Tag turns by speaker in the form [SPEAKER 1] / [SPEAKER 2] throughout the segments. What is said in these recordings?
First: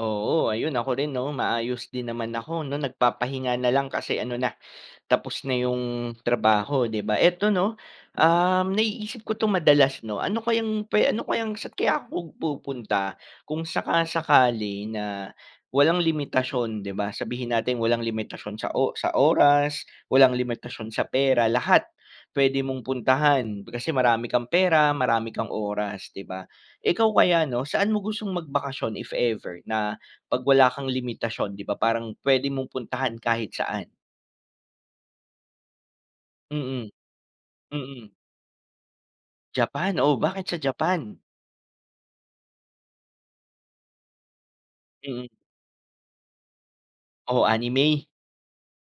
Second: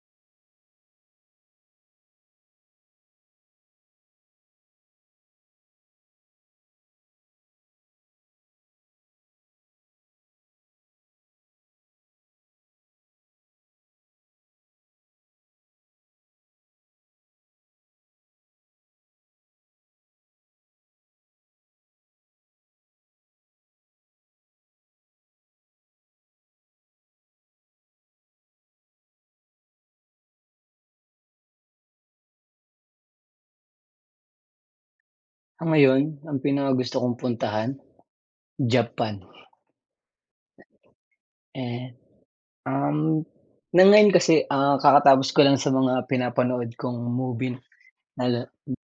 [SPEAKER 1] Oo, ayun, ako rin, 'no, maayos din naman ako, 'no, nagpapahinga na lang kasi ano na, tapos na yung trabaho, di ba eto, 'no, um, naiisip ko ito madalas, 'no? Ano kayang pwe ano kayang saan kaya ako pum pupunta? Kung saka-sakali na walang limitasyon, di ba, sabihin natin walang limitasyon sa o sa oras. Walang limitasyon sa pera, lahat. Puwede mong puntahan kasi marami kang pera, marami kang oras, di ba? Ikaw, kaya, ano, saan mo gustong magbakasyon if ever, na pag wala kang limitasyon, di ba parang puwede mong puntahan kahit saan.
[SPEAKER 2] Ah, ngayon ang
[SPEAKER 1] Mm.
[SPEAKER 2] pinakagusto kong puntahan,
[SPEAKER 1] Mm.
[SPEAKER 2] Japan.
[SPEAKER 1] Japan, oh, bakit sa Japan?
[SPEAKER 2] Eh, um, ng ngayon kasi, ah,
[SPEAKER 1] Mm.
[SPEAKER 2] kakatapos ko lang sa mga pinapanood kong
[SPEAKER 1] O
[SPEAKER 2] movie
[SPEAKER 1] anime?
[SPEAKER 2] na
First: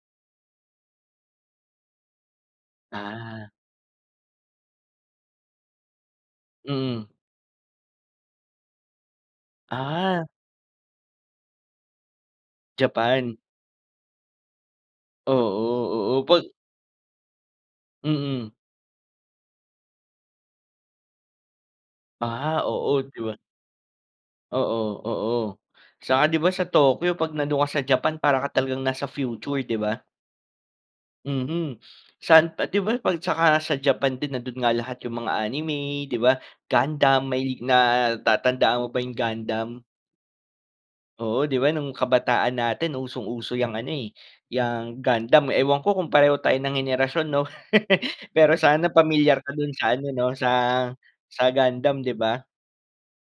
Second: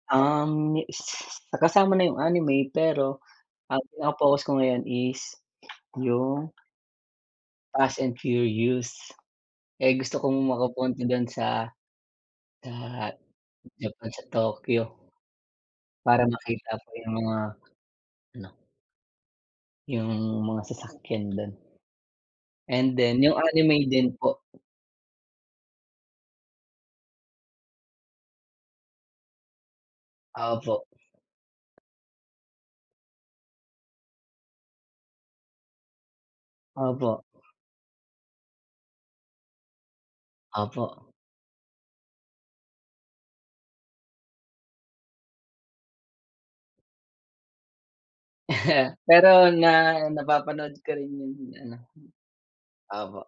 [SPEAKER 2] um, s kasama na yung anime, pero
[SPEAKER 1] Ah.
[SPEAKER 2] pinaka focus ko ngayon is yung
[SPEAKER 1] Mm.
[SPEAKER 2] Fast and Furious, eh, gusto
[SPEAKER 1] Ah.
[SPEAKER 2] ko makapunta dun sa, sa
[SPEAKER 1] Japan.
[SPEAKER 2] Japan, sa Tokyo
[SPEAKER 1] Oo, oo
[SPEAKER 2] para
[SPEAKER 1] pag
[SPEAKER 2] makita ko yung mga ano
[SPEAKER 1] Mm.
[SPEAKER 2] yung mga sasakyan dun.
[SPEAKER 1] Ah,
[SPEAKER 2] And
[SPEAKER 1] oo,
[SPEAKER 2] then,
[SPEAKER 1] di ba?
[SPEAKER 2] yung anime din po.
[SPEAKER 1] Oo, oo, saka di ba sa Tokyo pag nandun ka sa Japan para ka talagang nasa future, di ba?
[SPEAKER 2] Opo.
[SPEAKER 1] Mhm, saan pa di ba pag at tsaka sa Japan din nandoon nga lahat yung mga anime, di ba?
[SPEAKER 2] Opo.
[SPEAKER 1] Gundam may natatandaan mo ba yung Gundam?
[SPEAKER 2] Opo.
[SPEAKER 1] Oo, di ba, nung kabataan natin usong uso yang ano, eh, yang Gundam. Ewan ko kung pareho tayo ng henerasyon, 'no, pero sana
[SPEAKER 2] Pero
[SPEAKER 1] pamilyar ka dun
[SPEAKER 2] na
[SPEAKER 1] sa ano, 'no, sa
[SPEAKER 2] napapanood ko rin yung
[SPEAKER 1] sa
[SPEAKER 2] ano
[SPEAKER 1] gundam, di ba?
[SPEAKER 2] opo.